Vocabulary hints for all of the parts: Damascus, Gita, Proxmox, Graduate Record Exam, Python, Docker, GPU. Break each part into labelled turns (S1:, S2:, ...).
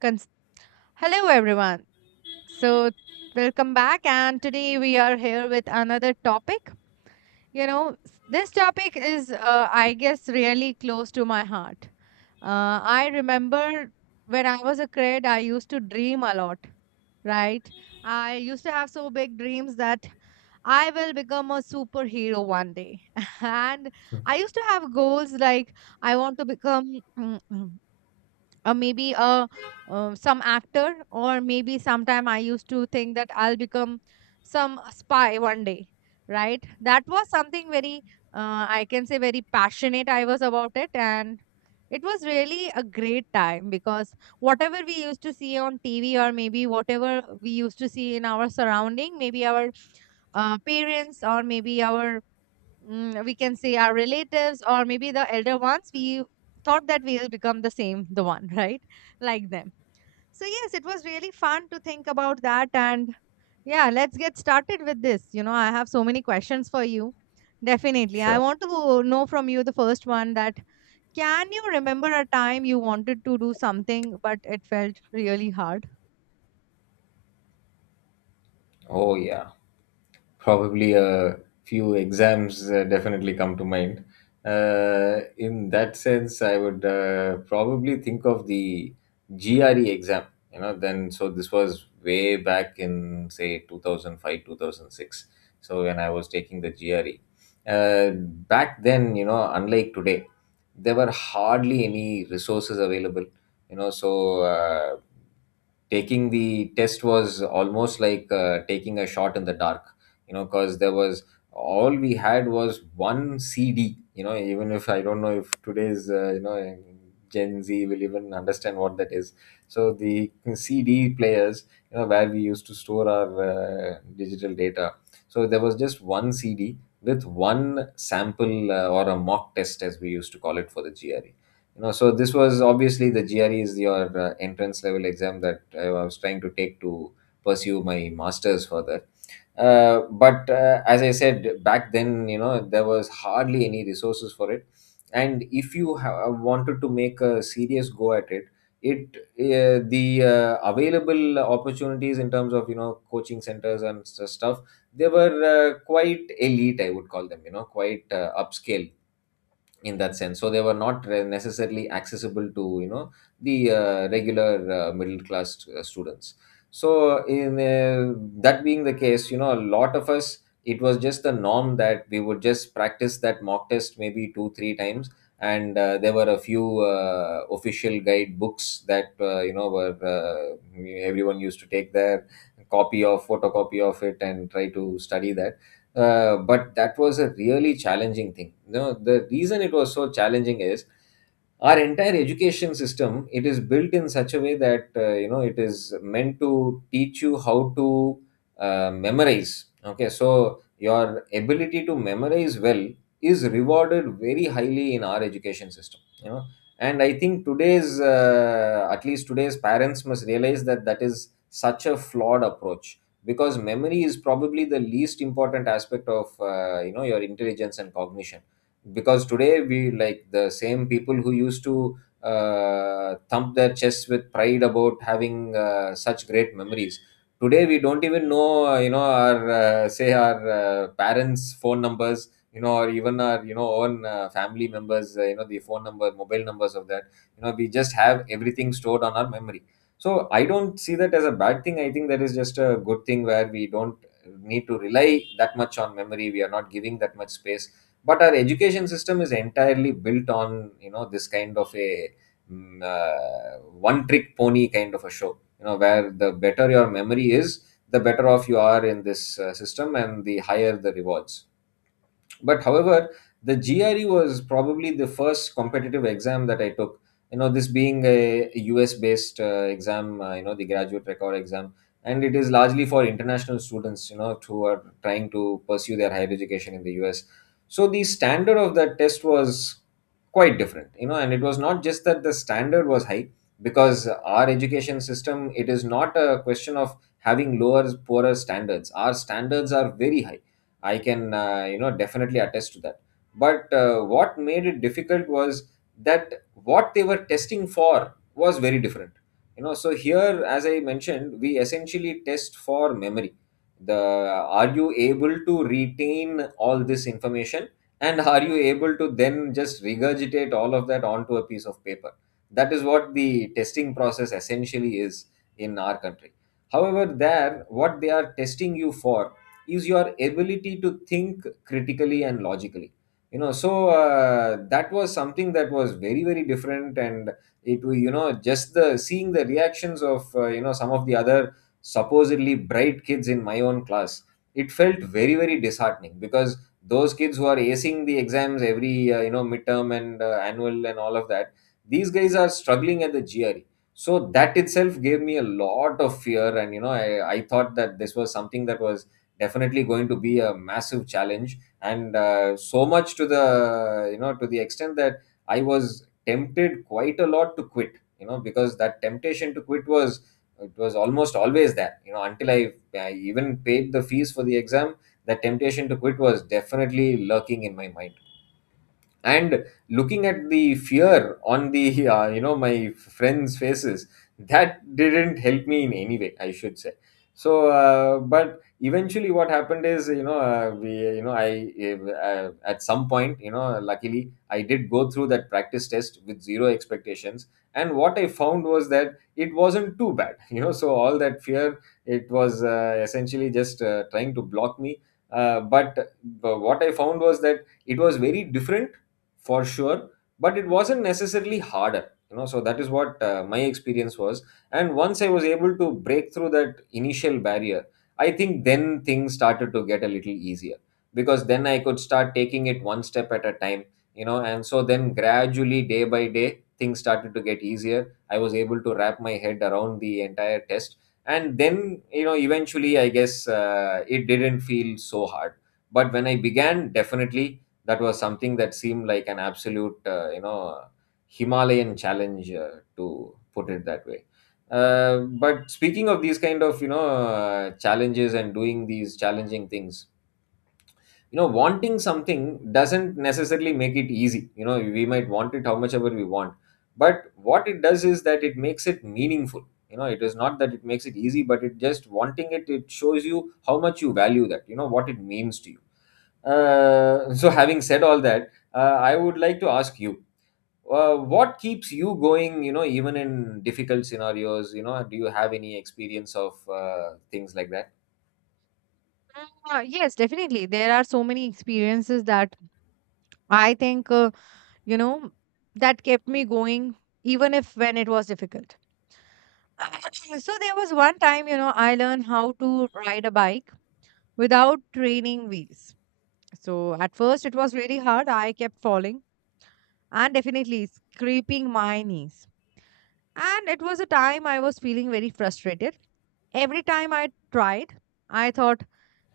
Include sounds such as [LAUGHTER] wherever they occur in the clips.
S1: Cons- Hello, everyone. So, Welcome back. And today we are here with another topic. This topic is, I guess, really close to my heart. I remember when I was a kid, I used to dream a lot, right? I used to have so big dreams that I will become a superhero one day. [LAUGHS] And I used to have goals like I want to become [CLEARS THROAT] or maybe a some actor, or maybe sometime I used to think that I'll become some spy one day, right? That was something very I can say very passionate I was about it. And it was really a great time, because whatever we used to see on TV, or maybe whatever we used to see in our surrounding, maybe our parents, or maybe our we can say our relatives, or maybe the elder ones, we thought that we'll become the same, the one, [LAUGHS] right? Like them. So yes, it was really fun to think about that. And yeah, let's get started with this. You know, I have so many questions for you. Definitely I
S2: Sure.
S1: want to know from you the first one that, can you remember a time you wanted to do something but it felt really hard?
S2: Oh, yeah. Probably a few exams definitely come to mind. In that sense, I would probably think of the GRE exam. You know, then so this was way back in, say, 2005, 2006. So when I was taking the GRE, back then, you know, unlike today, there were hardly any resources available. You know, so uh, Taking the test was almost like taking a shot in the dark, you know, because there was, all we had was one cd. You know, even if, I don't know if today's gen z will even understand what that is. So the cd players, you know, where we used to store our digital data. So there was just one cd with one sample, or a mock test as we used to call it, for the gre. You know, so this was obviously, the gre is your entrance level exam that I was trying to take to pursue my masters further. But As I said, back then, you know, there was hardly any resources for it. And if you wanted to make a serious go at it, it the available opportunities in terms of, you know, coaching centers and stuff, they were quite elite, I would call them, you know, quite upscale in that sense. So they were not necessarily accessible to, you know, the regular middle class students. So in That being the case, you know, a lot of us, it was just the norm that we would just practice that mock test maybe two three times. And there were a few official guide books that, were, everyone used to take their copy, of photocopy of it, and try to study that. But that was a really challenging thing. You know, the reason it was so challenging is our entire education system, it is built in such a way that, you know, it is meant to teach you how to memorize. Okay, so your ability to memorize well is rewarded very highly in our education system. You know, and I think today's at least today's parents must realize that that is such a flawed approach, because memory is probably the least important aspect of, you know, your intelligence and cognition. Because today, we, like the same people who used to thump their chests with pride about having such great memories, today we don't even know, our, say our parents' phone numbers, you know, or even our, you know, own family members, the phone number, mobile numbers of that. You know, we just have everything stored on our memory. So I don't see that as a bad thing. I think that is just a good thing, where we don't need to rely that much on memory. We are not giving that much space. But our education system is entirely built on, you know, this kind of a mm, uh, one trick pony kind of a show. You know, where the better your memory is, the better off you are in this system, and the higher the rewards. But however, the gre was probably the first competitive exam that I took. You know, this being a us based exam, the graduate record exam, and it is largely for international students, you know, who are trying to pursue their higher education in the us. So the standard of that test was quite different, you know, and it was not just that the standard was high, because our education system, it is not a question of having lower, poorer standards. Our standards are very high. I can, you know, definitely attest to that. But what made it difficult was that what they were testing for was very different. You know, so here, as I mentioned, we essentially test for memory. The, are you able to retain all this information, and are you able to then just regurgitate all of that onto a piece of paper? That is what the testing process essentially is in our country. However, there, what they are testing you for is your ability to think critically and logically. You know, so that was something that was very, very different. And you know, just the, seeing the reactions of, some of the other supposedly bright kids in my own class, it felt very, very disheartening, because those kids who are acing the exams every midterm and annual and all of that, these guys are struggling at the GRE. So that itself gave me a lot of fear. And, you know, I thought that this was something that was definitely going to be a massive challenge. And so much to the, you know, to the extent that I was tempted quite a lot to quit. You know, because that temptation to quit was, it was almost always there, you know, until I even paid the fees for the exam, that temptation to quit was definitely lurking in my mind. And looking at the fear on the [LAUGHS] you know, my friends' faces, that didn't help me in any way, I should say. But eventually what happened is, you know, we you know I at some point, you know, luckily I did go through that practice test with zero expectations. And what I found was that it wasn't too bad. [LAUGHS] You know, so all that fear, it was essentially just trying to block me. uh, but, but what I found was that it was very different, for sure, but it wasn't necessarily harder. You know, so that is what my experience was. And once I was able to break through that initial barrier, I think then things started to get a little easier, because then I could start taking it one step at a time. You know, and so then gradually, day by day, things started to get easier. I was able to wrap my head around the entire test, and then, you know, eventually I guess, it didn't feel so hard. But when I began, definitely that was something that seemed like an absolute, himalayan challenge, to put it that way. Uh, but speaking of these kind of, you know, challenges, and doing these challenging things, you know, wanting something doesn't necessarily make it easy. You know, we might want it how much ever we want, but what it does is that it makes it meaningful. You know, it is not that it makes it easy, but it, just wanting it, it shows you how much you value that, you know, what it means to you. [LAUGHS] So having said all that, I would like to ask you, what keeps you going, you know, even in difficult scenarios? You know, do you have any experience of things like that?
S1: Yes, definitely there are so many experiences that I think, you know, that kept me going even if when it was difficult. [CLEARS THROAT] So there was one time, you know, I learned how to ride a bike without training wheels. So at first it was really hard. I kept falling and definitely scraping my knees. And it was a time I was feeling very frustrated. Every time I tried, I thought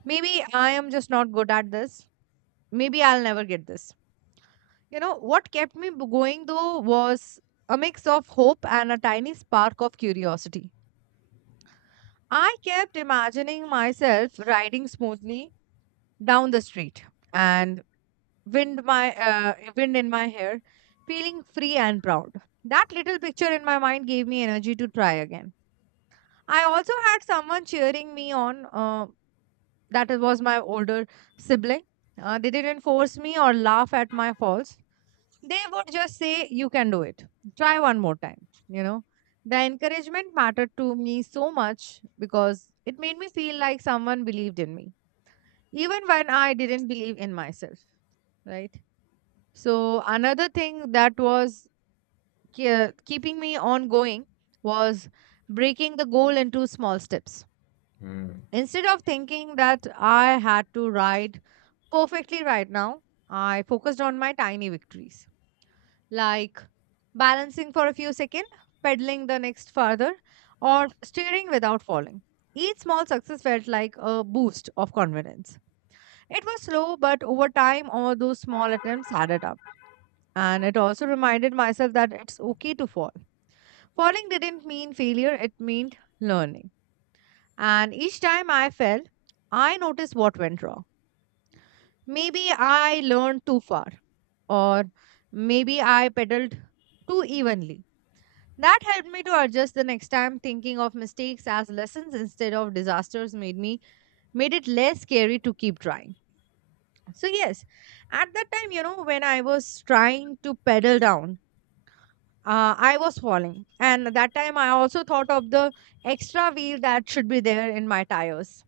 S1: maybe I am just not good at this. Maybe I'll never get this. You know, what kept me going though was a mix of hope and a tiny spark of curiosity. I kept imagining myself riding smoothly down the street, and wind in my hair, feeling free and proud. That little picture in my mind gave me energy to try again. I also had someone cheering me on. That was my older sibling. They didn't force me or laugh at my faults. They would just say, you can do it, try one more time, you know. The encouragement mattered to me so much because it made me feel like someone believed in me even when I didn't believe in myself, right? So another thing that was keeping me on going was breaking the goal into small steps.
S2: Hmm.
S1: Instead of thinking that I had to ride perfectly right now, I focused on my tiny victories, like balancing for a few seconds, pedaling the next farther, or steering without falling. Each small success felt like a boost of confidence. It was slow, but over time, all those small attempts added up. And it also reminded myself that it's okay to fall. Falling didn't mean failure, it meant learning. And each time I fell, I noticed what went wrong. Maybe I learned too far, or maybe I pedaled too evenly. That helped me to adjust the next time. Thinking of mistakes as lessons instead of disasters made it less scary to keep trying. So yes, at that time, you know, when I was trying to pedal down, I was falling. And at that time I also thought of the extra wheel that should be there in my tires.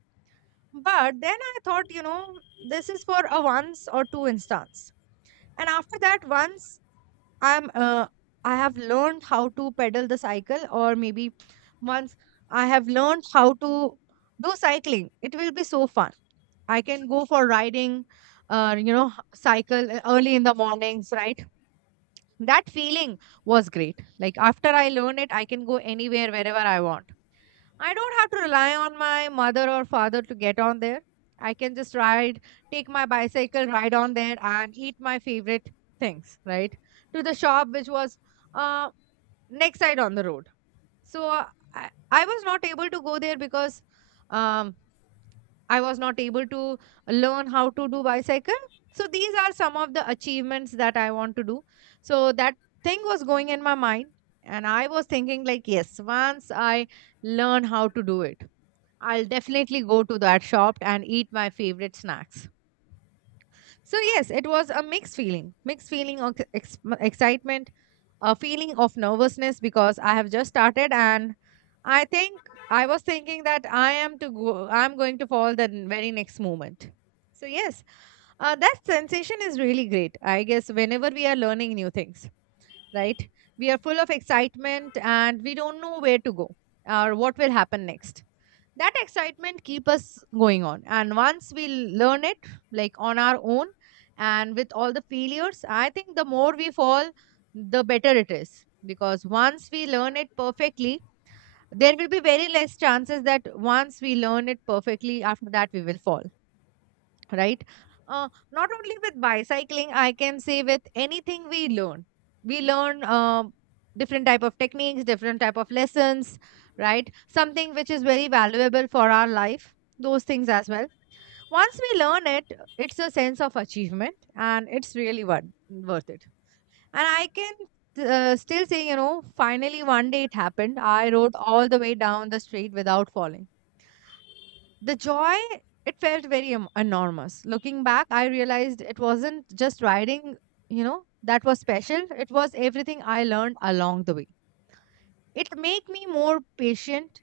S1: But then I thought, you know, this is for a once or two instance. And after that, once I'm uh, I have learned how to pedal the cycle, or maybe once I have learned how to do cycling, it will be so fun. I can go for riding cycle early in the mornings, right? That feeling was great. Like after I learned it, I can go anywhere wherever I want. I don't have to rely on my mother or father to get on there. I can just ride, take my bicycle, ride on there, and eat my favorite things, right? To the shop, which was uh, next side on the road. So I was not able to go there because um, I was not able to learn how to do bicycle. So these are some of the achievements that I want to do. So that thing was going in my mind, and I was thinking like, yes, once I learn how to do it, I'll definitely go to that shop and eat my favorite snacks. So yes, it was a mixed feeling of excitement, a feeling of nervousness because I have just started, and I think I was thinking that I'm going to fall the very next moment. So yes, that sensation is really great. I guess whenever we are learning new things, right? We are full of excitement and we don't know where to go or what will happen next. That excitement keep us going on, and once we learn it, like on our own, and with all the failures, I think the more we fall, the better it is. Because once we learn it perfectly, there will be very less chances that once we learn it perfectly, after that we will fall, right? Not only with bicycling, I can say with anything we learn. We learn different type of techniques, different type of lessons, right? Something which is very valuable for our life. Those things as well. Once we learn it, it's a sense of achievement, and it's really worth it. And I can still say, you know, finally one day it happened. I rode all the way down the street without falling. The joy, it felt very enormous. Looking back, I realized it wasn't just riding, you know, that was special. It was everything I learned along the way. It made me more patient,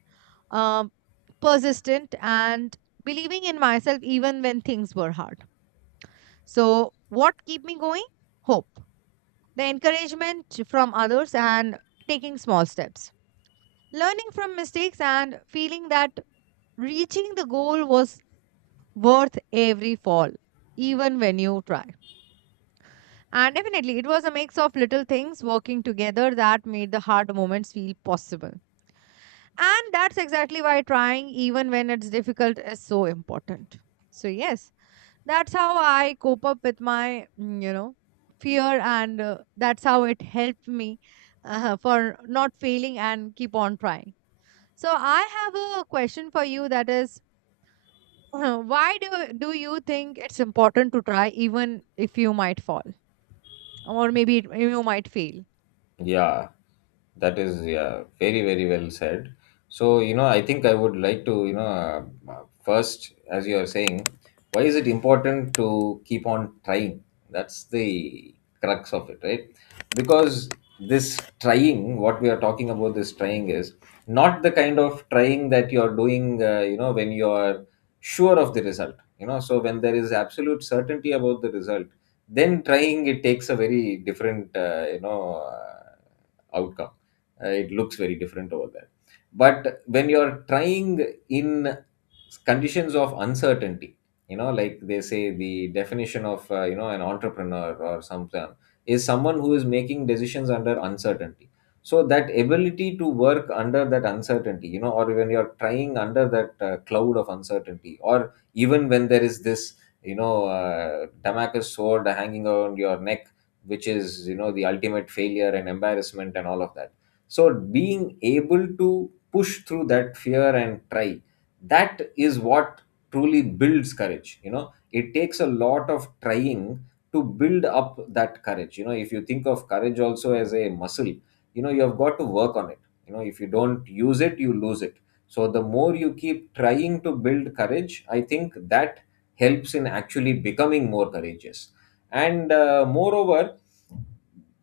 S1: um, persistent, and believing in myself even when things were hard. So, what keep me going? Hope. The encouragement from others, and taking small steps. Learning from mistakes, and feeling that reaching the goal was worth every fall, even when you try. And definitely, it was a mix of little things working together that made the hard moments feel possible. And that's exactly why trying, even when it's difficult, is so important. So, yes, that's how I cope up with my, you know, fear, and that's how it helped me for not failing and keep on trying. So, I have a question for you, that is, [LAUGHS] Why do you think it's important to try even if you might fall, or maybe you might fail?
S2: Yeah, that is, yeah, very, very well said. So, you know, I think I would like to, you know, first, as you are saying, why is it important to keep on trying? That's the crux of it, right? Because this trying, what we are talking about, this trying is not the kind of trying that you are doing you know, when you are sure of the result. You know, so when there is absolute certainty about the result, then trying, it takes a very different, outcome. It looks very different over there. But when you're trying in conditions of uncertainty, you know, like they say, the definition of, an entrepreneur or something, is someone who is making decisions under uncertainty. So that ability to work under that uncertainty, you know, or when you're trying under that cloud of uncertainty, or even when there is this, you know, Damascus sword hanging around your neck, which is, you know, the ultimate failure and embarrassment and all of that. So being able to push through that fear and try, that is what truly builds courage. You know, it takes a lot of trying to build up that courage. You know, if you think of courage also as a muscle, you know, you have got to work on it. You know, if you don't use it, you lose it. So the more you keep trying to build courage, I think that helps in actually becoming more courageous, and moreover,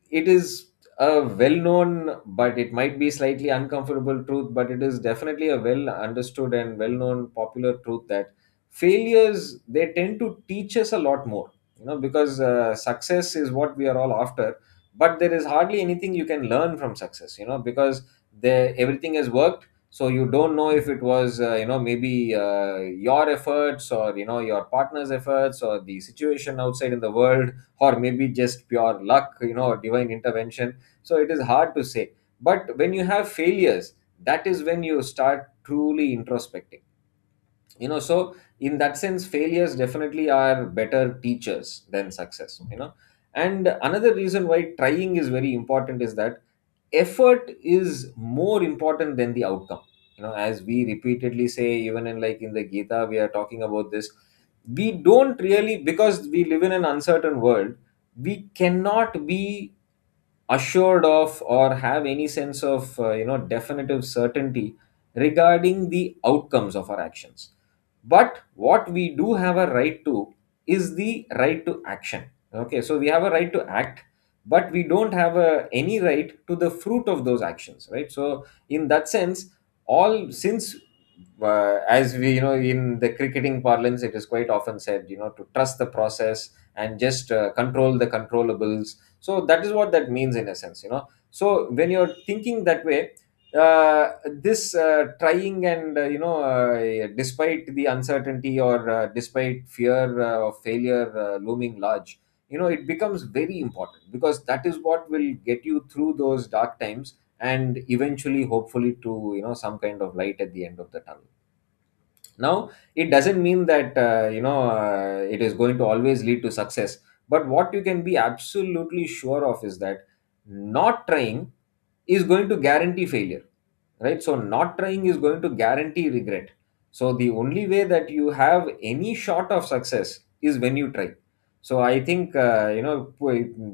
S2: it is a well known, but it might be slightly uncomfortable, truth. But it is definitely a well understood and well known popular truth that failures, they tend to teach us a lot more, because success is what we are all after. But there is hardly anything you can learn from success, because the everything has worked, so you don't know if it was, maybe your efforts, or your partner's efforts, or the situation outside in the world, or maybe just pure luck, divine intervention. So it is hard to say. But when you have failures, that is when you start truly introspecting. So in that sense, failures definitely are better teachers than success. And another reason why trying is very important is that effort is more important than the outcome, as we repeatedly say. Even, in like in the Gita, we are talking about this. We don't really, because we live in an uncertain world, we cannot be assured of or have any sense of definitive certainty regarding the outcomes of our actions. But what we do have a right to is the right to action. Okay, so we have a right to act, but we don't have any right to the fruit of those actions, right? So in that sense, all since as we, in the cricketing parlance, it is quite often said, to trust the process, and just control the controllables. So that is what that means, in a sense. So when you're thinking that way, uh, this trying and despite the uncertainty, or despite fear of failure looming large, it becomes very important, because that is what will get you through those dark times and eventually, hopefully, to some kind of light at the end of the tunnel. Now, it doesn't mean that it is going to always lead to success, but what you can be absolutely sure of is that not trying is going to guarantee failure. Right, so not trying is going to guarantee regret. So the only way that you have any shot of success is when you try. So I think,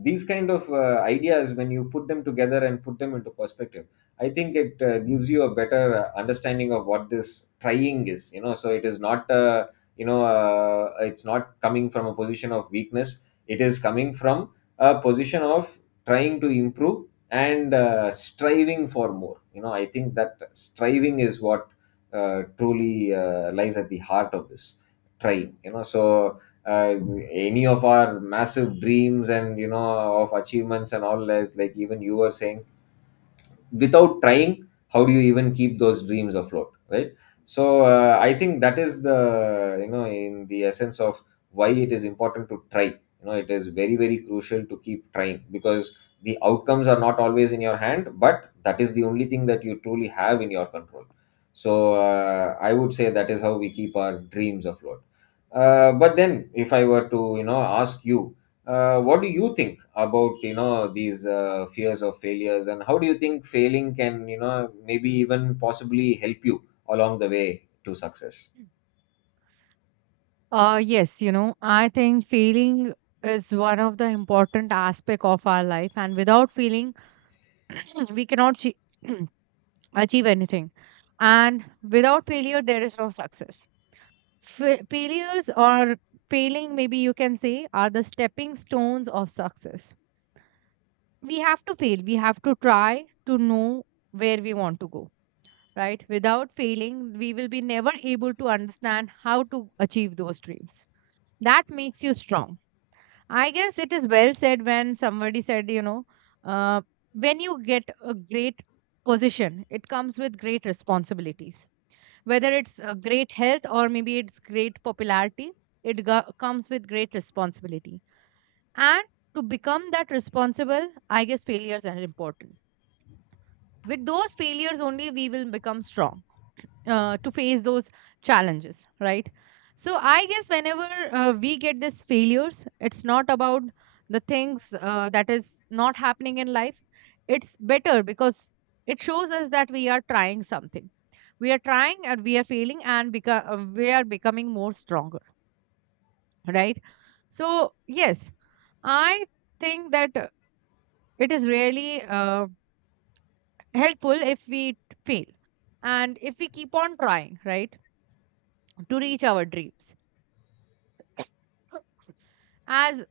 S2: these kind of ideas, when you put them together and put them into perspective, I think it gives you a better understanding of what this trying is. So it is not, it's not coming from a position of weakness. It is coming from a position of trying to improve and striving for more. You know, I think that striving is what truly lies at the heart of this trying. So uh, any of our massive dreams and, you know, of achievements and all, like even you were saying, without trying, how do you even keep those dreams afloat, right? So I think that is the, you know, in the essence of why it is important to try. It is very, very crucial to keep trying, because the outcomes are not always in your hand, but that is the only thing that you truly have in your control. So I would say that is how we keep our dreams afloat. But then, if I were to, you know, ask you, what do you think about, you know, these fears of failures, and how do you think failing can, you know, maybe even possibly help you along the way to success?
S1: Uh, yes, you know, I think feeling is one of the important aspect of our life, and without feeling [CLEARS THROAT] we cannot [CLEARS THROAT] achieve anything. And without failure, there is no success. Failures, or failing, maybe you can say, are the stepping stones of success. We have to fail, we have to try, to know where we want to go, right? Without failing, we will be never able to understand how to achieve those dreams. That makes you strong. I guess it is well said when somebody said, you know, uh, when you get a great position, it comes with great responsibilities. Whether it's great health, or maybe it's great popularity, it comes with great responsibility. And to become that responsible, I guess failures are important. With those failures only we will become strong to face those challenges, right? So I guess whenever we get these failures, it's not about the things that is not happening in life. It's better, because it shows us that we are trying something. We are trying and we are failing, and we are becoming more stronger, right? So yes, I think that it is really uh, helpful if we fail and if we keep on trying, right? To reach our dreams, as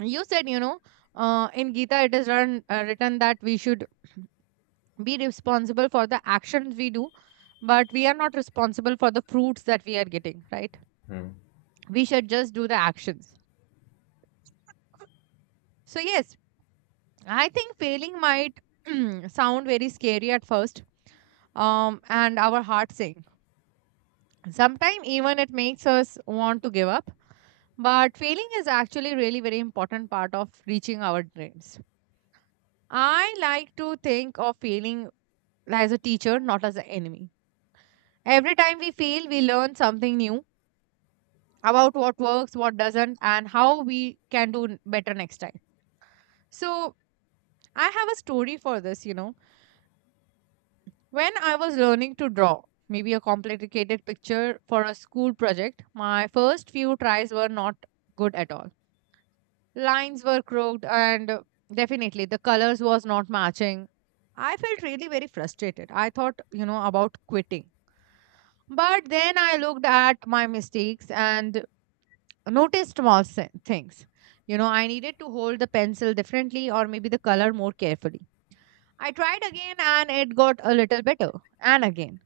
S1: you said, you know, in Gita it is written, that we should be responsible for the actions we do, but we are not responsible for the fruits that we are getting, right?
S2: Hmm.
S1: We should just do the actions. So yes, I think failing might [CLEARS THROAT] sound very scary at first, and our heart sing sometimes, even it makes us want to give up. But failing is actually really very important part of reaching our dreams. I like to think of failing as a teacher, not as an enemy. Every time we fail, we learn something new about what works, what doesn't, and how we can do better next time. So I have a story for this, you know. When I was learning to draw, maybe a complicated picture for a school project, my first few tries were not good at all. Lines were crooked and definitely the colors was not matching. I felt really very frustrated. I thought about quitting, but then I looked at my mistakes and noticed things. You know, I needed to hold the pencil differently or maybe the color more carefully. I tried again and it got a little better, and again.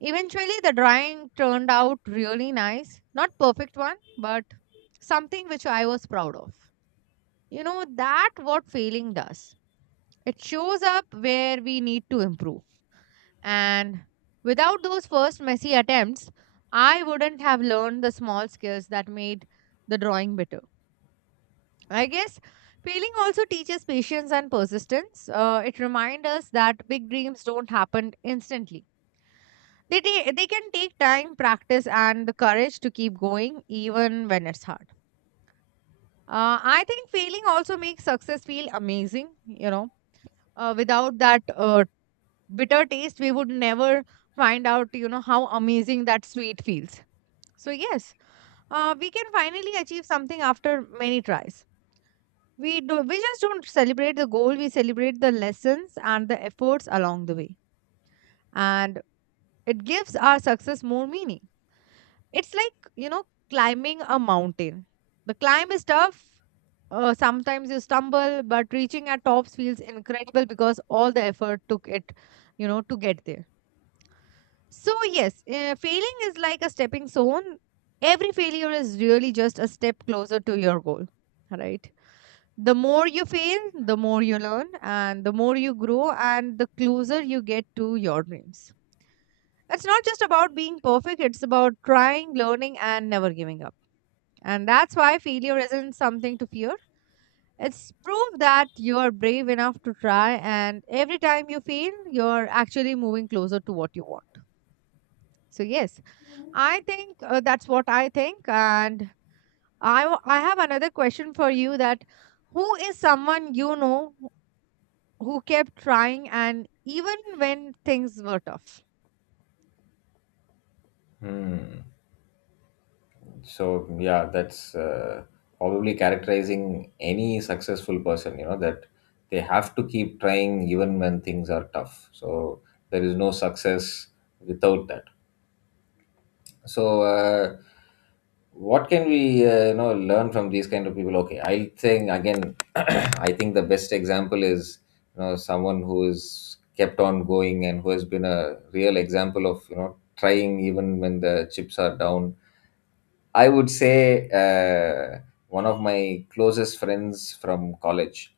S1: Eventually the drawing turned out really nice, not perfect one, but something which I was proud of. You know that what failing does. It shows up where we need to improve. And without those first messy attempts, I wouldn't have learned the small skills that made the drawing better. I guess failing also teaches patience and persistence. It reminds us that big dreams don't happen instantly. They can take time, practice, and the courage to keep going even when it's hard. I think failing also makes success feel amazing. Without that bitter taste, we would never find out, how amazing that sweet feels. So, yes, we can finally achieve something after many tries. We do, we just don't celebrate the goal, we celebrate the lessons and the efforts along the way. And it gives our success more meaning. It's like, climbing a mountain. The climb is tough. Sometimes you stumble, but reaching at tops feels incredible because all the effort took it, to get there. So, yes, failing is like a stepping stone. Every failure is really just a step closer to your goal, right? The more you fail, the more you learn, and the more you grow, and the closer you get to your dreams. It's not just about being perfect, it's about trying, learning, and never giving up. And that's why failure isn't something to fear. It's proof that you are brave enough to try, and every time you fail, you're actually moving closer to what you want. So, yes. I think that's what I think. And I have another question for you. That who is someone you know who kept trying and even when things were tough?
S2: Hmm. So yeah, that's probably characterizing any successful person, you know, that they have to keep trying even when things are tough. So there is no success without that. So what can we learn from these kind of people? Okay, I'll think again. [CLEARS THROAT] I think the best example is, you know, someone who is kept on going and who has been a real example of, you know, trying even when the chips are down. I would say one of my closest friends from college.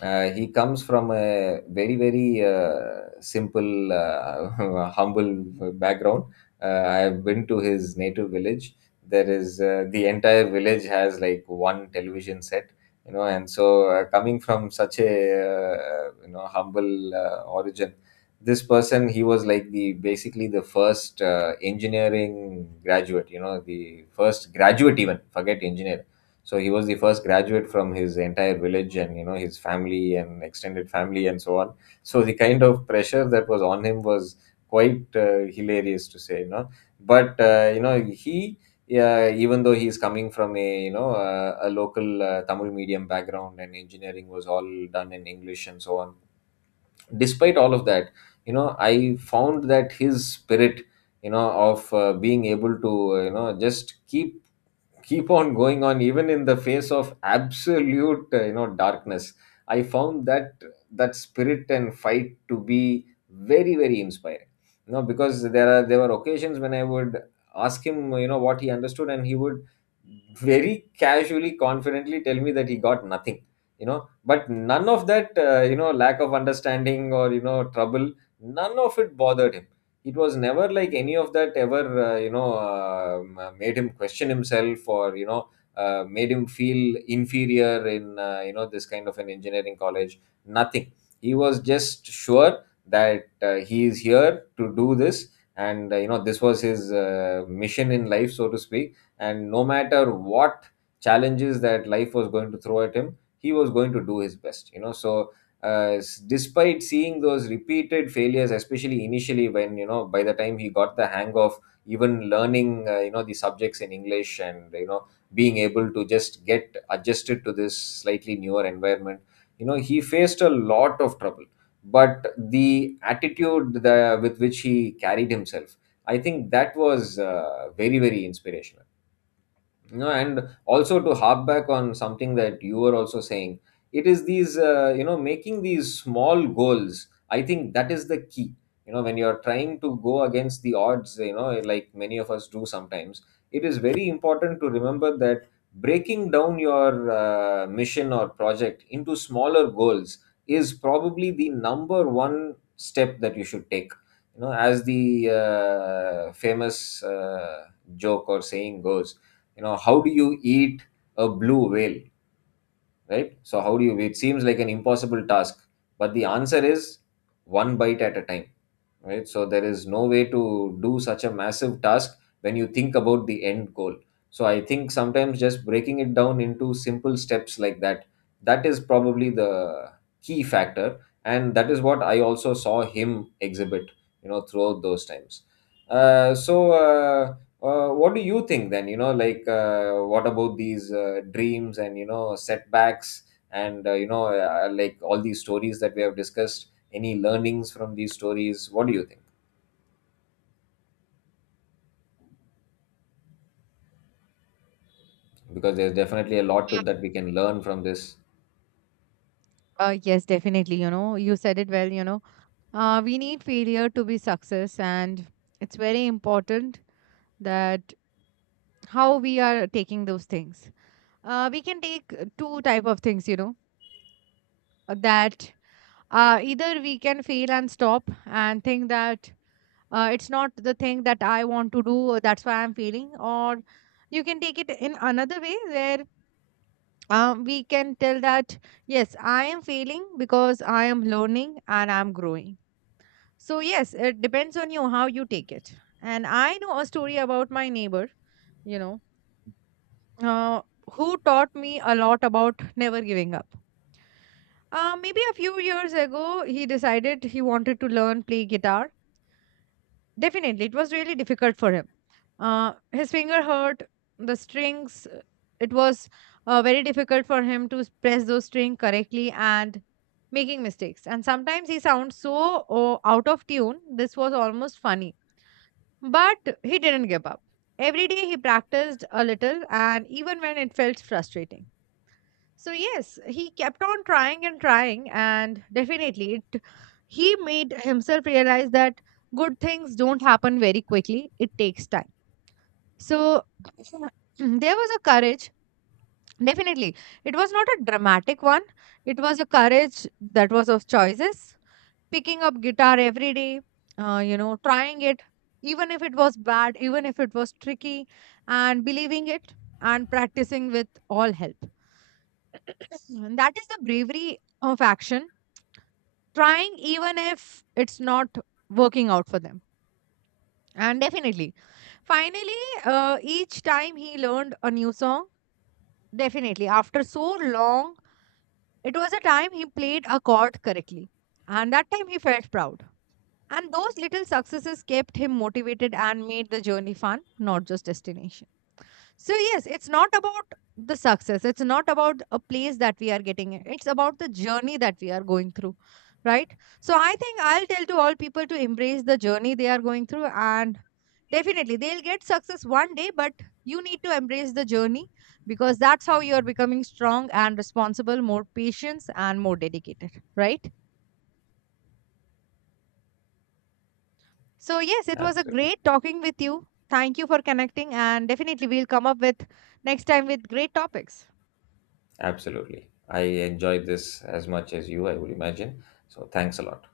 S2: He comes from a very, very simple, [LAUGHS] humble background. I have been to his native village. There is the entire village has like one television set, you know. And so coming from such a, humble origin, this person, he was like the basically the first engineering graduate. You know, the first graduate, even forget engineer. So he was the first graduate from his entire village, and, you know, his family and extended family and so on. So the kind of pressure that was on him was quite hilarious to say, you know. But he, yeah, even though he's coming from a, you know, a local Tamil medium background, and engineering was all done in English and so on, despite all of that, you know, I found that his spirit, you know, of being able to just keep on going on even in the face of absolute, darkness. I found that that spirit and fight to be very, very inspiring. You know, because there were occasions when I would ask him, you know, what he understood, and he would very casually, confidently tell me that he got nothing. You know, but none of that lack of understanding or, you know, trouble, none of it bothered him. It was never like any of that ever made him question himself, or, you know, made him feel inferior in, this kind of an engineering college. Nothing. He was just sure that he is here to do this. And you know, this was his mission in life, so to speak, and no matter what challenges that life was going to throw at him, he was going to do his best, you know. So despite seeing those repeated failures, especially initially, when, you know, by the time he got the hang of even learning, you know, the subjects in English, and, you know, being able to just get adjusted to this slightly newer environment, you know, he faced a lot of trouble. But the attitude, with which he carried himself, I think that was very, very inspirational. You know, and also to harp back on something that you were also saying, it is these making these small goals, I think that is the key. You know, when you're trying to go against the odds, you know, like many of us do sometimes, it is very important to remember that breaking down your mission or project into smaller goals is probably the number one step that you should take. You know, as the famous joke or saying goes, you know, how do you eat a blue whale? Right, so how do you, it seems like an impossible task, but the answer is one bite at a time, right? So there is no way to do such a massive task when you think about the end goal. So I think sometimes just breaking it down into simple steps like that, that is probably the key factor. And that is what I also saw him exhibit, you know, throughout those times. Uh, so, uh, what do you think then? You know, like, what about these dreams and, you know, setbacks, and, you know, like all these stories that we have discussed? Any learnings from these stories? What do you think? Because there's definitely a lot to, that we can learn from this.
S1: Yes, definitely. You know, you said it well. You know, we need failure to be success, and it's very important that how we are taking those things. We can take two type of things. You know, that either we can fail and stop and think that it's not the thing that I want to do, or that's why I'm feeling. Or you can take it in another way where we can tell that, yes, I am failing because I am learning and I'm growing. So, yes, it depends on you how you take it. And I know a story about my neighbor, you know, uh, who taught me a lot about never giving up. Maybe a few years ago, he decided he wanted to learn play guitar. Definitely, it was really difficult for him. His finger hurt, the strings, it was very difficult for him to press those strings correctly, and making mistakes. And sometimes he sounds so, oh, out of tune, this was almost funny. But he didn't give up. Every day he practiced a little, and even when it felt frustrating. So yes, he kept on trying and trying, and definitely it, he made himself realize that good things don't happen very quickly. It takes time. So [CLEARS THROAT] there was a courage. Definitely. It was not a dramatic one. It was a courage that was of choices. Picking up guitar every day, trying it, even if it was bad, even if it was tricky, and believing it and practicing with all help. And that is the bravery of action, trying even if it's not working out for them. And definitely, finally, each time he learned a new song, definitely after so long, it was a time he played a chord correctly, and that time he felt proud. And those little successes kept him motivated and made the journey fun, not just destination. So, yes, it's not about the success. It's not about a place that we are getting in. It's about the journey that we are going through, right? So, I think I'll tell to all people to embrace the journey they are going through, and definitely they'll get success one day, but you need to embrace the journey, because that's how you're becoming strong and responsible, more patience and more dedicated, right? So, yes, it was a
S2: Absolutely.
S1: great talking with you. Thank you for connecting, and definitely we'll come up with next time with great topics.
S2: Absolutely. I enjoyed this as much as you, I would imagine. So thanks a lot.